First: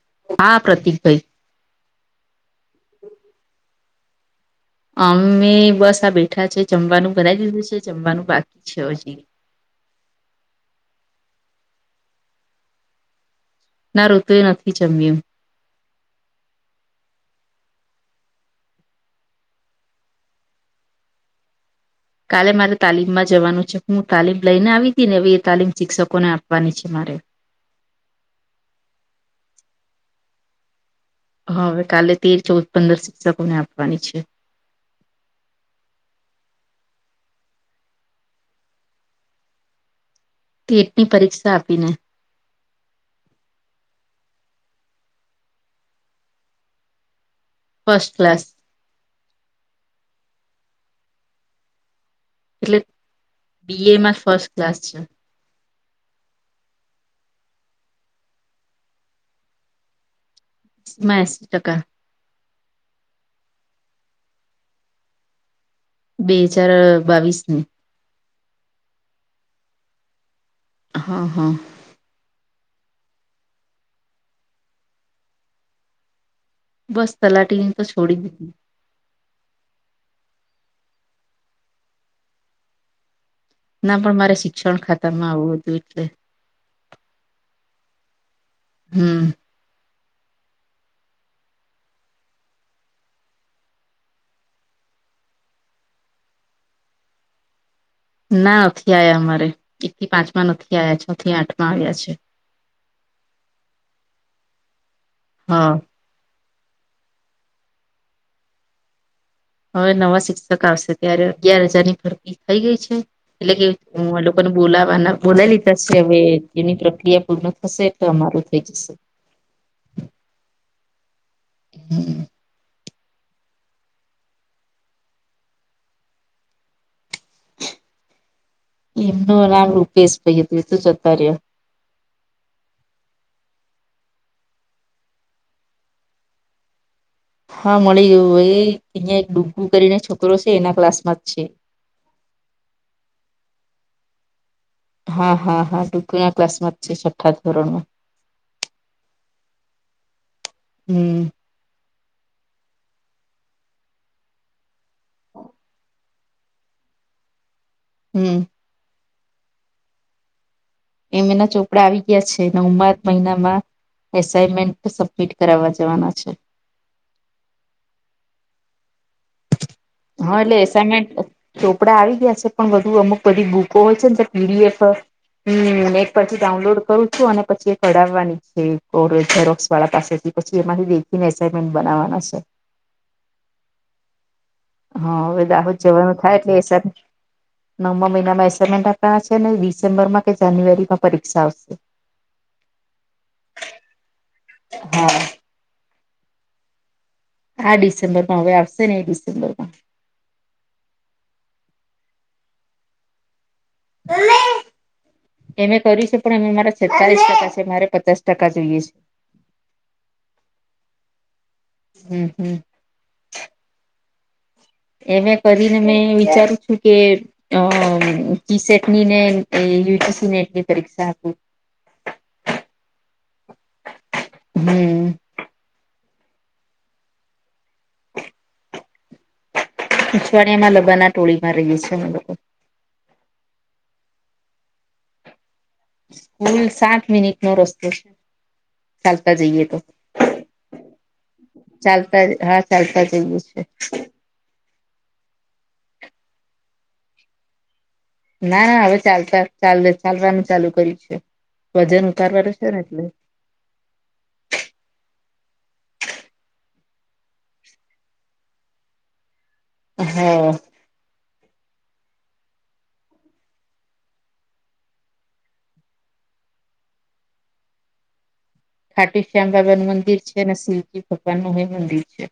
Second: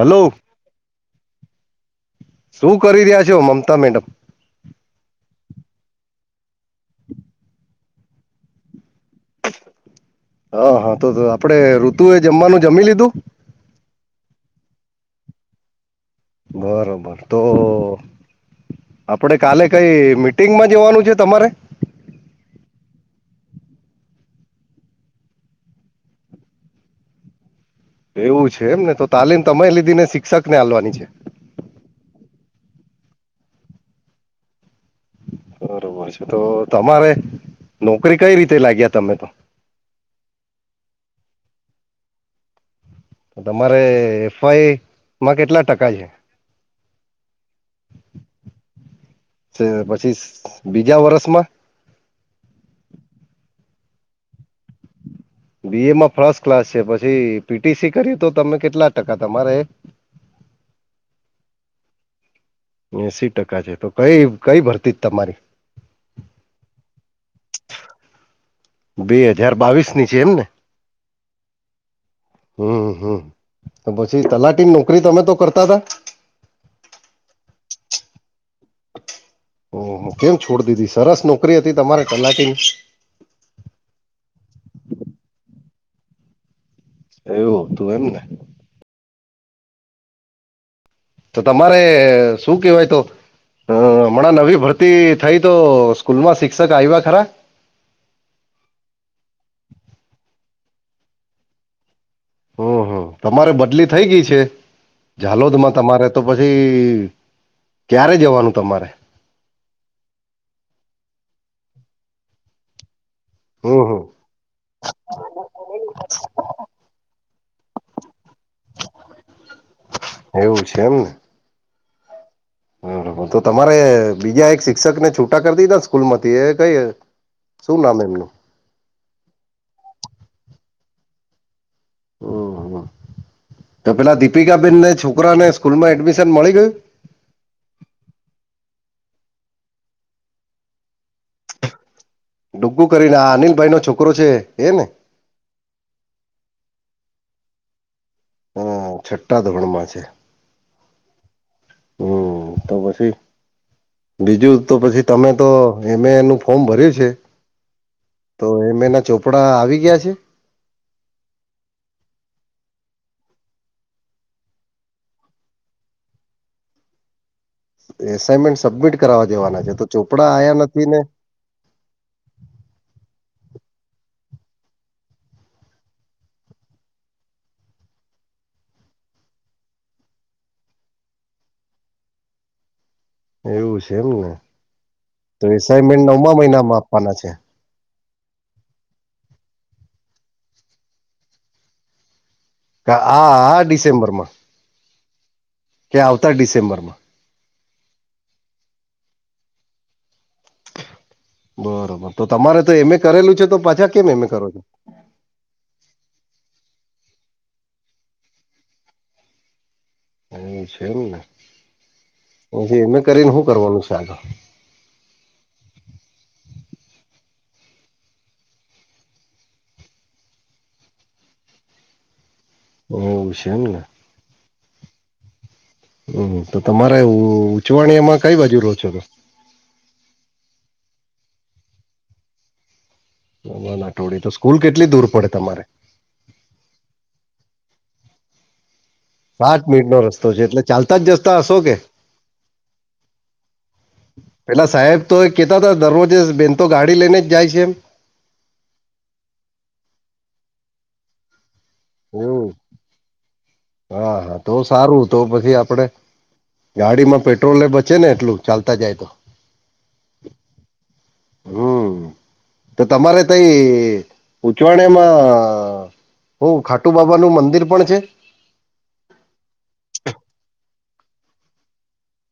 Hello હા પ્રતિક ભાઈ શું કરી રહ્યા છે મમતા મેડમ અમે બસ આ બેઠા છે જમવાનું બનાવી દીધું છે જમવાનું બાકી છે હજી હા હા તો આપડે ઋતુ એ જમવાનું જમી લીધું ના ઋતુ એ નથી જમ્યું બરોબર તો આપડે કાલે કઈ મીટિંગમાં જવાનું છે તમારે કાલે મારે તાલીમમાં જવાનું છે હું તાલીમ લઈને આવી હતી ને એ એ તાલીમ શિક્ષકોને આપવાની છે મારે એવું છે એમ ને તો તાલીમ તમે લીધી ને શિક્ષક ને આપવાની છે હા હવે કાલે તેર ચૌદ પંદર શિક્ષકોને આપવાની છે બરોબર છે તો તમારે નોકરી કઈ રીતે લાગ્યા તમે તો ટેટની પરીક્ષા આપીને તો તમારે એફઆઈ માં કેટલા ટકા છે ફસ્ટ ક્લાસ પછી બીજા વરષમાં એટલે બી એમાં ફર્સ્ટ ક્લાસ છે બી એમાં ફર્સ્ટ ક્લાસ છે પછી પીટીસી કર્યું તો તમે કેટલા ટકા તમારે એશી ટકા એસી ટકા છે તો કઈ કઈ ભરતી જ તમારી બે હજાર બાવીસ ની બે હજાર બાવીસ ની છે એમ ને હા હા હમ હમ તો પછી તલાટીની નોકરી તમે તો કરતા હતાા બસ તલાટીની તો છોડી દીધી ઓ કેમ છોડી દીધી સરસ નોકરી હતી તમારે તલાટીની ના પણ મારે શિક્ષણ ખાતા માં આવું હતું એટલે એવું તું એમ ને હમ તો તમારે શું કહેવાય તો હ હમણાં નવી ભરતી થઈ તો સ્કૂલ માં શિક્ષક આવ્યા ખરા? ના નથી આયા અમારે એક થી પાંચમાં નથી આયા છ થી આઠ માં આવ્યા છે. હમ હમ તમારે બદલી થઈ ગઈ છે હા ઝાલોદમાં તમારે તો પછી ક્યારે જવાનું તમારે? હવે નવા શિક્ષક આવશે ત્યારે અગિયાર હજાર ની ભરતી થઈ ગઈ છે એટલે કે હમ હમ હુ બોલાવાના બોલાઈ લીધા છે, હવે એની પ્રક્રિયા પૂર્ણ થશે તો અમાર થઈ જશે એવું હમ હ હ તો તમારે બીજા એક શિક્ષક ને છૂટા કરી દીધાને સ્કૂલ માંથી એ કઈ શું નામ એમનું? એમ નું નામ રૂપેશભાઈ હતું, એ તો જતા રહ્યા. હા હ ઓ તો પેલા દીપિકાબેનને છોકરા ને સ્કૂલમાં એડમિશન મળી ગયું? હા મળી ગયું ભાઈ અહિયાં એક ડૂગગું કરીને છોકરો છે એના ક્લાસમાં જ છે. ડૂગું કરીને આ અનિલ ભાઈ નો છોકરો છે એ ને? હા હા હા ડુગુ ના ક્લાસમાં જ છે, છઠ્ઠા ધોરણમાં. હ છઠ્ઠા ધોરણ માં છે. હમ. હ તો પછી બીજું તો પછી તમે તો એમ એ એ નું ફોર્મ ભર્યું છે હમ તો એમ એ ના ચોપડા આવી ગયા છે? એમ એ ના ચોપડા આવી ગયા છે નવમાં જ મહિનામાં એસાાઈનમેન્ટ સબમિટ કરાવા જવાના છે. એસાાઈનમેન્ટ સબમિટ કરવા દેવાના છે તો ચોપડા હા આયા એટલે નથી ને. એસાઇનમેન્ટ ચોપડા આવી ગયા છે પણ બધુ અમુક બધી બુકો હોય છે ને તો પીડીએફ હમ નેટ પરથી ડાઉનલોડ કરું છું, અને પછી એ કઢાવવાની છે, ઝેરોક્સ વાળા પાસેથી પછી એમાંથી દેખીને એસાાઈનમેન્ટ બનાવવાના છે. એવું છે એમને, હા તો હવે દાહોદ એસાઈમેન્ટ જવાનું થાય નવમા એટલે મહિનામાં એસા આપવાના છે. નવમા મહિનામાં એસાઈમેન્ટ આપવાના છે, ને ડિસેમ્બરમાં કે જાન્યુઆરીમાં પરીક્ષા આવશે. [inaudible] આ ડિસેમ્બરમાં, હા કે આવતા ડિસેમ્બર માં? આ ડિસેમ્બર માં હવે આવશે ને એ ડિસેમ્બર માં. બરોબર તો તમારે તો એમે કરેલું છે, તો પાછા કેમ એમે કરો છો? એમે કર્યું છે પણ અમે મારા સતાલીસ ટકા છે મારે પચાસ ટકા જોઈએ છે એમ છે એમ ને હમ હમ પછી એમે કરીને શું કરવાનું છે આગળ? એમે કરીને મેં વિચારું છું કે અ ટીસેટની ને યુટીસી નેટની પરીક્ષા આપું [inaudible] એવુ છે એમને હમ હમ તો તમારા ઉચવાણીમાં કઈ બાજુ રહો છો? અછવાડિયામાં લબાના ટોળીમાં રહીએ છે અમે લો નાટોડી તો સ્કૂલ કેટલી દૂર પડે તમારે? કુલ સાત મિનિટ નો રસ્તો છે. ચાલતા સાત જઈએ તો મિનિટ નો રસ્તો છે એટલે ચાલતા જ જતા હશો કે ચાલતા હા ચાલતા જઈ છે પેલા સાહેબ તો કેહેતા હતા દરરોજે બેન તો ગાડી લઈને જ જાય છે એમ. ના ના હવે ચાલતા ચાલ ચાલવાનું ચાલુ કર્યું છે વજન એવું ઉારવાનું છે ને એટલે. હા હા તો સારું તો પછી આપડે ગાડી માં પેટ્રોલને બચે ને એટલું ચાલતા જાય તો. હા હમ તો તમારે કઈ ઉંચવાળમાં હ ખાટુ બાબાનુંું મંદિર પણ છે ખાટી શ્યામ બાબા નું મંદિર છે અને શિવજી ભગવાન નું એ મંદિર છે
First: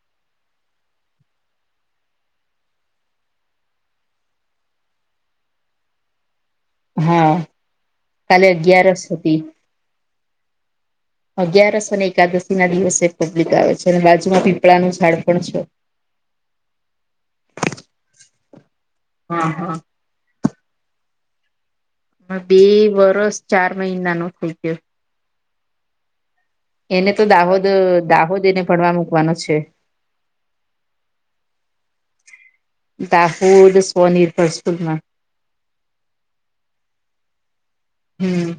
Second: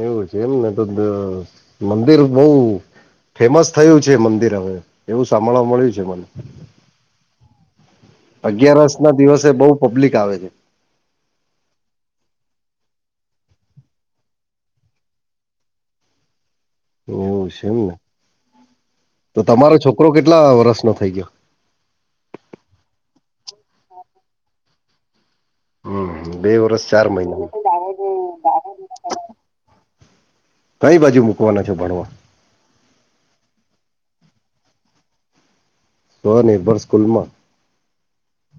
એવું છે એમને તો મંદિર બહ ફેમસ થયું છે મંદિર હવે એવું સાંભળવા મળ્યું છે મને હા કાલે અગિયારસ ના હતી દિવસે બહ પબ્લિક આવે છે અગિયારસ અને એકાદશી ના દિવસે પબ્લિક આવે છે અને બાજુમાં પીપળાનું ઝાડ પણ છે એવું છે એમને તો હા તમારો હા છોકરો કેટલા વર્ષ નો થઈ ગયો હ બે વરસ ચાર મહિના નો થઇ ગયો હમ બે ચાર એને તો મહિના દાહોદ દાહોદ એને ભણવા મૂકવાનો છે કઈ બાજુ મૂકવાના છો ભણવાો દાહોદ સ્વનિર્ભર સ્કૂલમાં સ્વનિર્ભર સ્કૂલ માં હમ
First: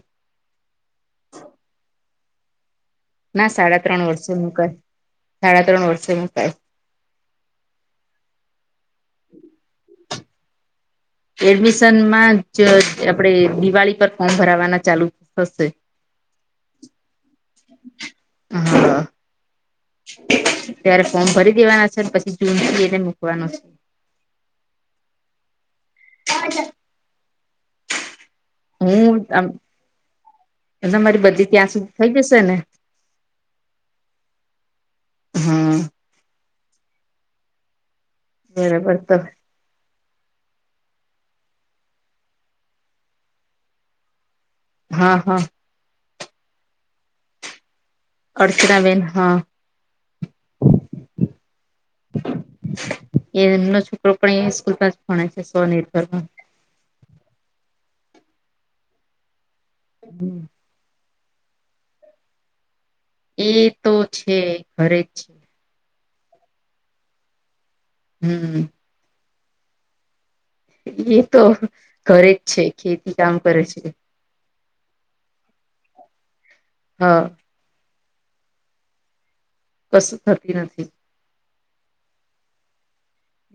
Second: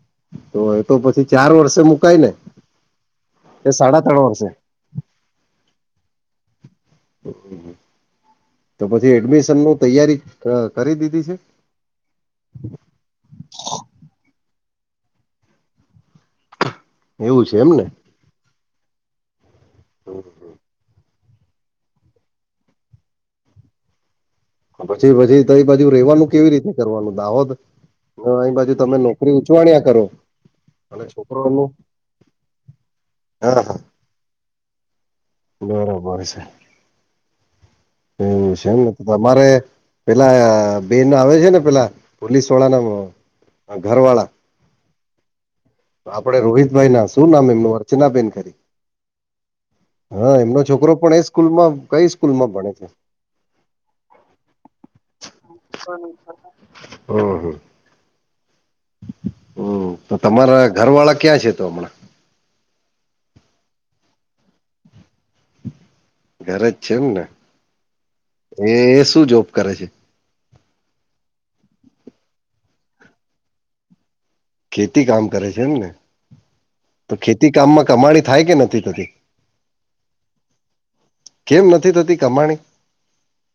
તો એ તો પછી ચાર વર્ષે મુકાય ને ના સાડા ત્રણ વર્ષે મુું કઈ સાડા ત્રણ વર્ષે મુું કઈ તો પછી એડમિશન ન તૈયારી કરી દીધી છે એડમિશનમાં જ આપણેે દિવાળી પર ફોર્મ ભરાવાના ચાલુ થશે એવું છે એમને હા ત્યારે ફોર્મ ભરી દેવાના છે પછી જૂનથી એને મૂકવાનો છે પછી પછી તો બાજુ રેવાનું કેવી રીતે કરવાનું દાવોદ બાજુ તમે હું નોકરી આમ ઉચવાણિયા કરો અને તમારી બધી છોકરોનું ત્યાં સુધી થઈ જશે ને હા હા હા બરોબર છે હમ છેમ બરાબર નથી તો તમારે પેલા બે ન આવે છે ને પેલા પોલીસ વાળા ના ઘર વાળા હા હા આપડે રોહિતભાઈ ના શું નામ એમનુંર્ અર્ચના બેેન કરીરી અર્ચનાબેન હા હા એમનો છોકરો પણ એ સ્કૂલમાં કઈ સ્કૂલમાં ભણે છે એ એમનો છોકરો પણ એ સ્કૂલ જ ભણે છે સ્વનિર્ભરમાં હમ હા હમ તો તમારા ઘર વાળા ક્યાં છે તો હમણાં એ તો છે ખરે જ છે ઘરે જ છે એમને એ હમ શું જોબ કરે છે એ તો ઘરે જ છે ખેતી કામ કરે છે ખેતી કામ કરે છે એમ ને તો હા ખેતી કામમાં કમાણી થાય કે નથી થતી કશું થતી નથી કેમ નથી થતી કમાણી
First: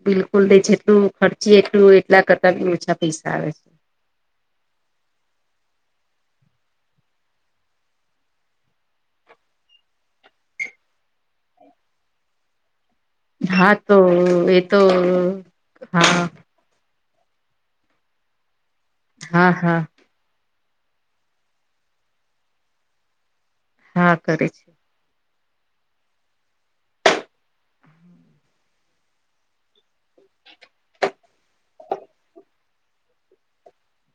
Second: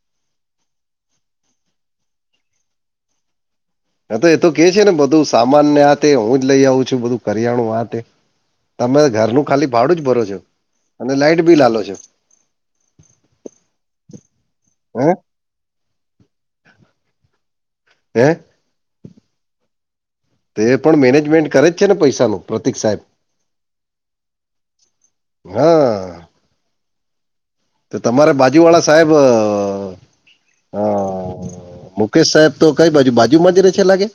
બિલકુલ ન જેટલું ખર્ચી એટલું એટલા કરતા ઓછા પૈસા આવે છે હ તો એ તો કે છે ને બધું સામાન આથે હું જ લઇ આવું છું બધું કરિયાણું આથે તમે ઘરનું ખાલી ભાડું જ ભરો છો અને લાઈટ બી લાલો છો હા તો એ તો હે હા હે હા હા તે પણ મેનેજમેન્ટ કરે જ છે ને પૈસાનું પ્રતિક સાઈબ હા કરે છે. હા તો તમારે બાજુવાળા સાહેબ હા મુકેશ સાહેબ તો કઈ બાજુ બાજુમાં જ રહે છે લાગે.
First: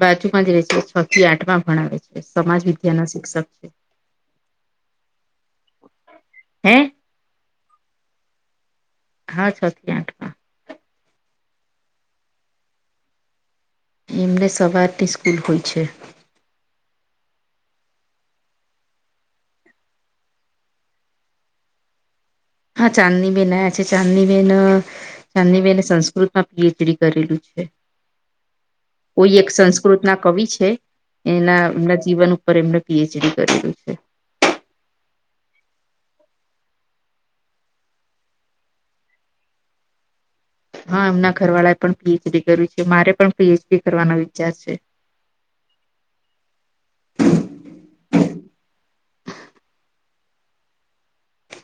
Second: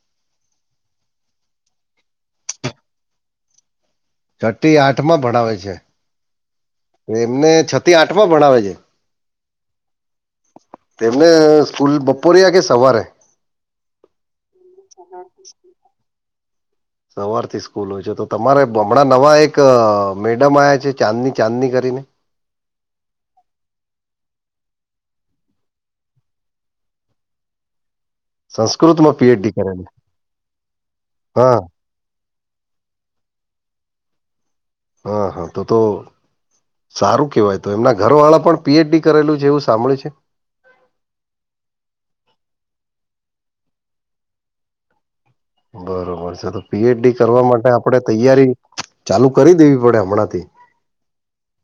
બાજુમાં જ રહે છે છ, થી આઠ માં ભણાવે છે સમાજવિદ્યા ના શિક્ષક છ થી આઠ માં ભણાવે છે. હે એમને છ થી આઠ ભણાવે છે. હા છ થી આઠ તેમને સ્કૂલ બપોર આ કે સવારે એમને સવારથી સ્કૂલ હોય છે. સવારથી સ્કૂલ હોય છે, તો તમારે હમણાં નવા એક મેડમ આવ્યા છે ચાંદની ચાંદની કરીને હા ચાંદની બેેન આયા છે, ચાંદની બેેન ચાંદની બેને સંસ્કૃતમાં પીએચડી કરેલું છે. સંસ્કૃતમાં કોઈ એક પીએચડી કરેલી સંસ્કૃત ના કવિ છે, હા એના એમના જીવન પર એમને પીએચડી કરેયું છે. હા હા તો તો સારું કેવાય તો એમના ઘર વાળા પણ પીએચ ડી કરેલું છે એવું સાંભળ્યું છે. હા એમના ઘરવાળાએ પણ પીએચડી કર્યું છે મારે પણ પીએચડી કરવાનો વિચાર છે. બરોબર છે તો પીએચડી કરવા માટે આપણેે તૈયારી ચાલુ કરી દેવી પડે હમણાં થી.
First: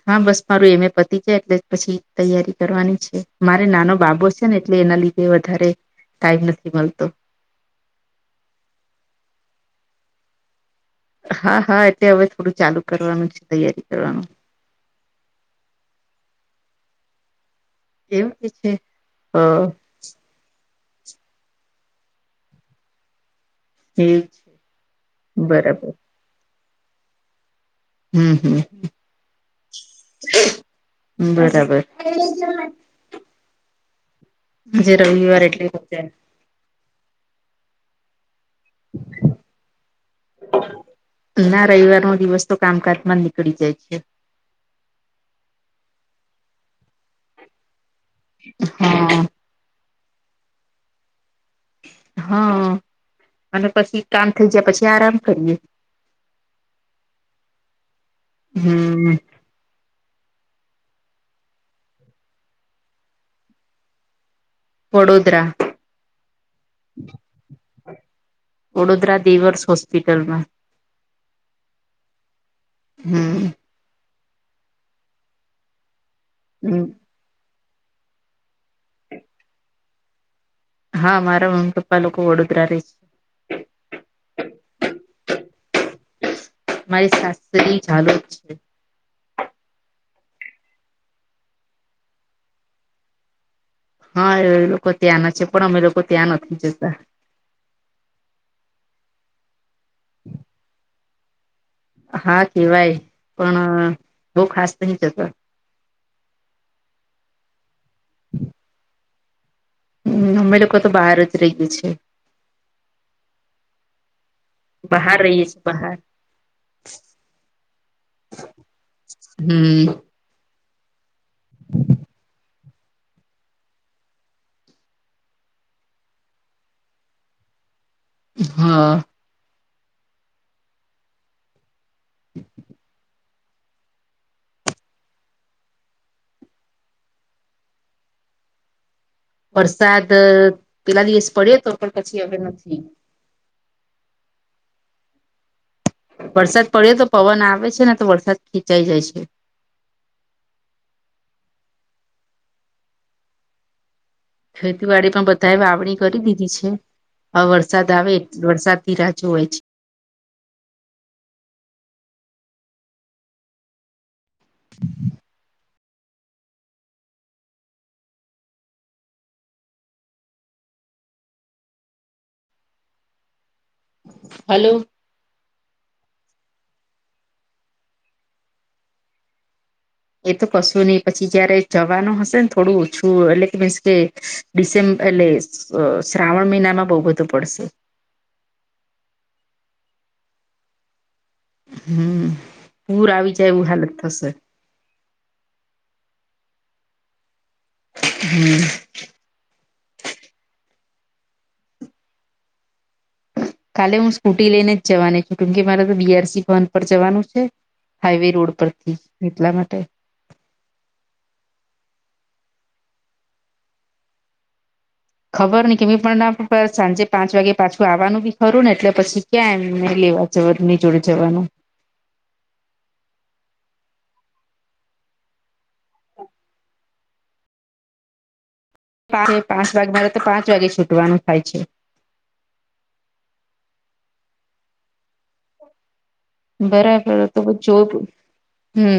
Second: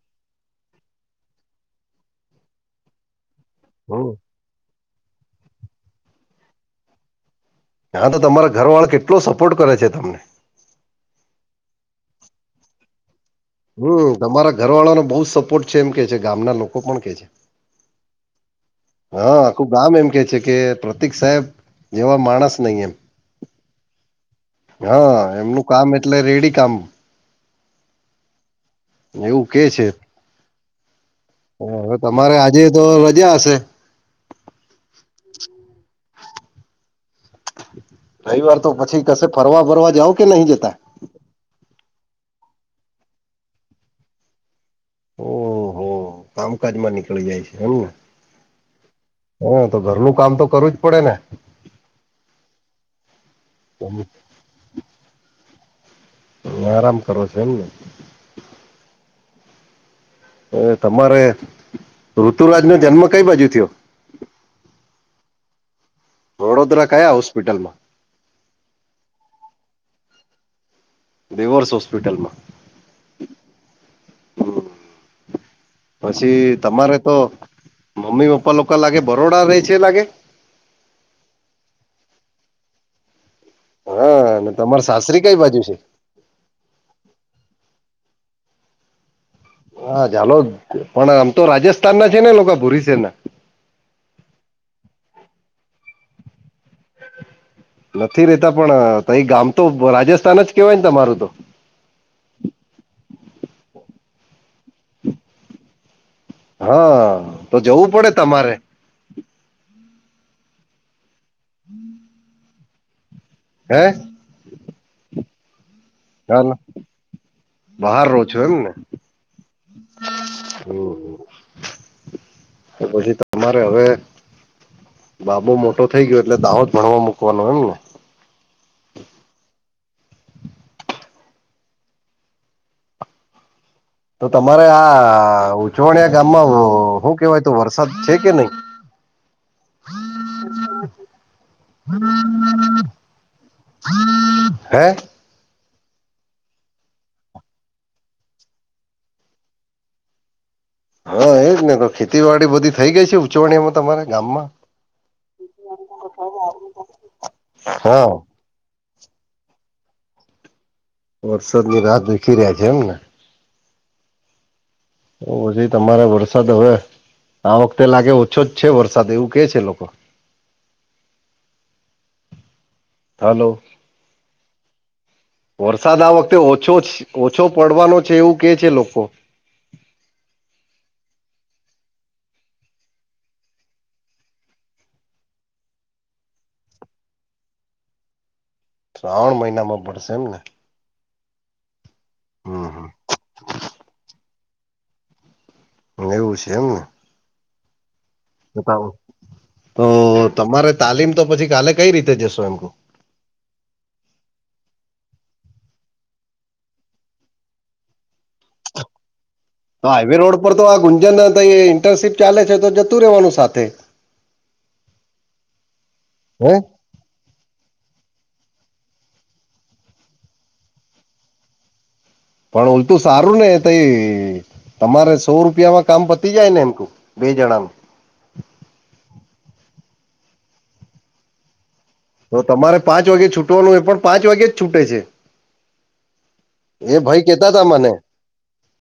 હા બસ મારું એમે પતિ જાય એટલે પછી તૈયારી કરવાની છે, મારે નાનો હમ બાબો છે. ને એટલે એના લીધે વધારે ટાઈમ નથી, મળતો હા તો તમારા ઘર વાળા કેટલો સપોર્ટ કરે છે, તમને હા હા એતે હવે થોડું ચાલુ કરવાનું છે. તૈયારી હમ કરવાનું તમારા ઘરવાળાને બહુ સપોર્ટ છે એમ કે છે, ગામના લોકો પણ કે છે. એવું કે છે હા આખું ગામ એમ કે છે. કે પ્રતીક સાહેબ જેવા માણસ નહી એમ હ એ હા, એમનું બરાબર કામ એટલે રેડી કામ હમ, એવું કે છે હમ બરાબર હવે તમારે આજે તો રજા હશે. જ રવિવાર એટલે વચે રવીવાર તો પછી કશે ફરવા ફરવા જાવ કે નહી જતા. ના રવિવાર નો દિવસ તો કામકાજમાં જ નીકળી જાય છે. ઓહહો કામકાજમાં નીકળી જાય છે, એમને હા. હ તો ઘરનું કામ તો કરવું જ પડે ને. હા અને પછી કામ થઇ જયા પછી આરામ કરીએ આરામ કરો છો, એમને હમ્મ એ તમારે ઋતુરાજ નો જન્મ કઈ બાજુ થયો. વડોદરા વડોદરા કયા હોસ્પિટલમા વડોદરા દેવર્સ હોસ્પિટલમા દેવર્સ હોસ્પિટલમાં હમ હમ. પછી હમ તમારે તો મમ્મી પપ્પા લોકો લાગે બરોડા રે છે, લાગે હા મારા મમ્મી પપ્પા લોકો વડોદરા રહે છે. હા ને તમાર સાસ્ત્રી કઈ બાજુ છે. મારી સાસત્રી ચાલો જ છે. હા ચાલો પણ આમ તો રાજસ્થાન ના છેને, લોકો ભોરસેર ના હા એ લોકો ત્યાં ના છે પણ અમે લોકો ત્યાં નથી જતા નથી રેતા પણ ત એ ગામ તો રાજસ્થાન જ કેવાય ને તમારું તો હા કેવાય પણ બહ ખાસ નહ જતો હા તો જવું પડે તમારે હમ અમે લોકો તો બહાર જ રહી ગએ છેી હે બહાર રહીએ છ છે બહાર ચ બહાર રહો છો એમ ને હમ હહ તો પછી તમારે હવે બાબુ મોટો થઈ ગયો એટલે દાવો જ ભણવા મૂકવાનો એમ ને હા હ તો તમારે આ ઉચવાણિયા ગામમાં શું કેવાય તો વરસાદ છે કે નહી હા વરસાદ પેલા દિવસ પડ્યો હતો પણ પછી હવે નથી હ હે વરસાદ પડ્યો તો પવન આવે છે ને તો વરસાદ ખેંચાઈ જાય છે હા એજ ને તો ખેતીવાડી બધી થઇ ગઈ છે ઉજવણીમાં તમારા ગામ માં ખેતીવાડી પણ બધએ વાવણી કરી દીધી છે હ વરસાદ હા આવે વરસાદ થી રાુ હોય છે ઔર સનીી રાહત દુખી રહ્યા છે એમને [inaudible] ઓ પછી તમારે વરસાદ હવે આ વખતે લાગે ઓછો જ છે વરસાદ એવું કે છે લોકો હાલલો હલો વરસાદ આ વખતે ઓછો ઓછો પડવાનો છે એવું કે છે લોકો એ તો કશું નહી પછી જયારે જવાનું હશે ને થોડું ઓછું એટલે કે મીન્સ કે ડિસેમ્બ એટલે શ્રાવણ મહિનામાં બહુ બધું પડશે ત્રાવણ મહિના માં પડશે એમને હમ પૂર આવી જાય એવું હાલત થશે એવું છે એમ ને હમ બતાવો તો તમારે તાલીમ તો પછી કાલે કઈ રીતે જશો એમ કાલે હું સ્કૂટી લઈને જ જવાની છું કેમ કે મારે તો બીઆરસી ભન પર જવાનું છે હાઈવે રોડ પરથી એટલા માટે તો હાઈવે રોડ પર તો આ ગુંજન ઇન્ટર્નશીપ ચાલે છે તો જતું રહેવાનું સાથે [inaudible] ખબર નહી કે હે પણ સાંજે પાંચ વાગે પાછું આવવાનું બી ખરું ને એટલે પછી ક્યાં એમને લેવા જની જોડે જવાનું પણ ઓલતું સારું ને તઈ તમારે સો રૂપિયામાં કામ પતી જાય ને એમક બે જણા ન પા પાંચ વાગ મારે તો પાંચ વાગે છૂટવાનું થાય છે તો તમારે પાંચ વાગે છૂટવાનું એ પણ પાંચ વાગે જ છૂટે છે એ બરાબર ભાઈ તો કેતા તા જો મને હમ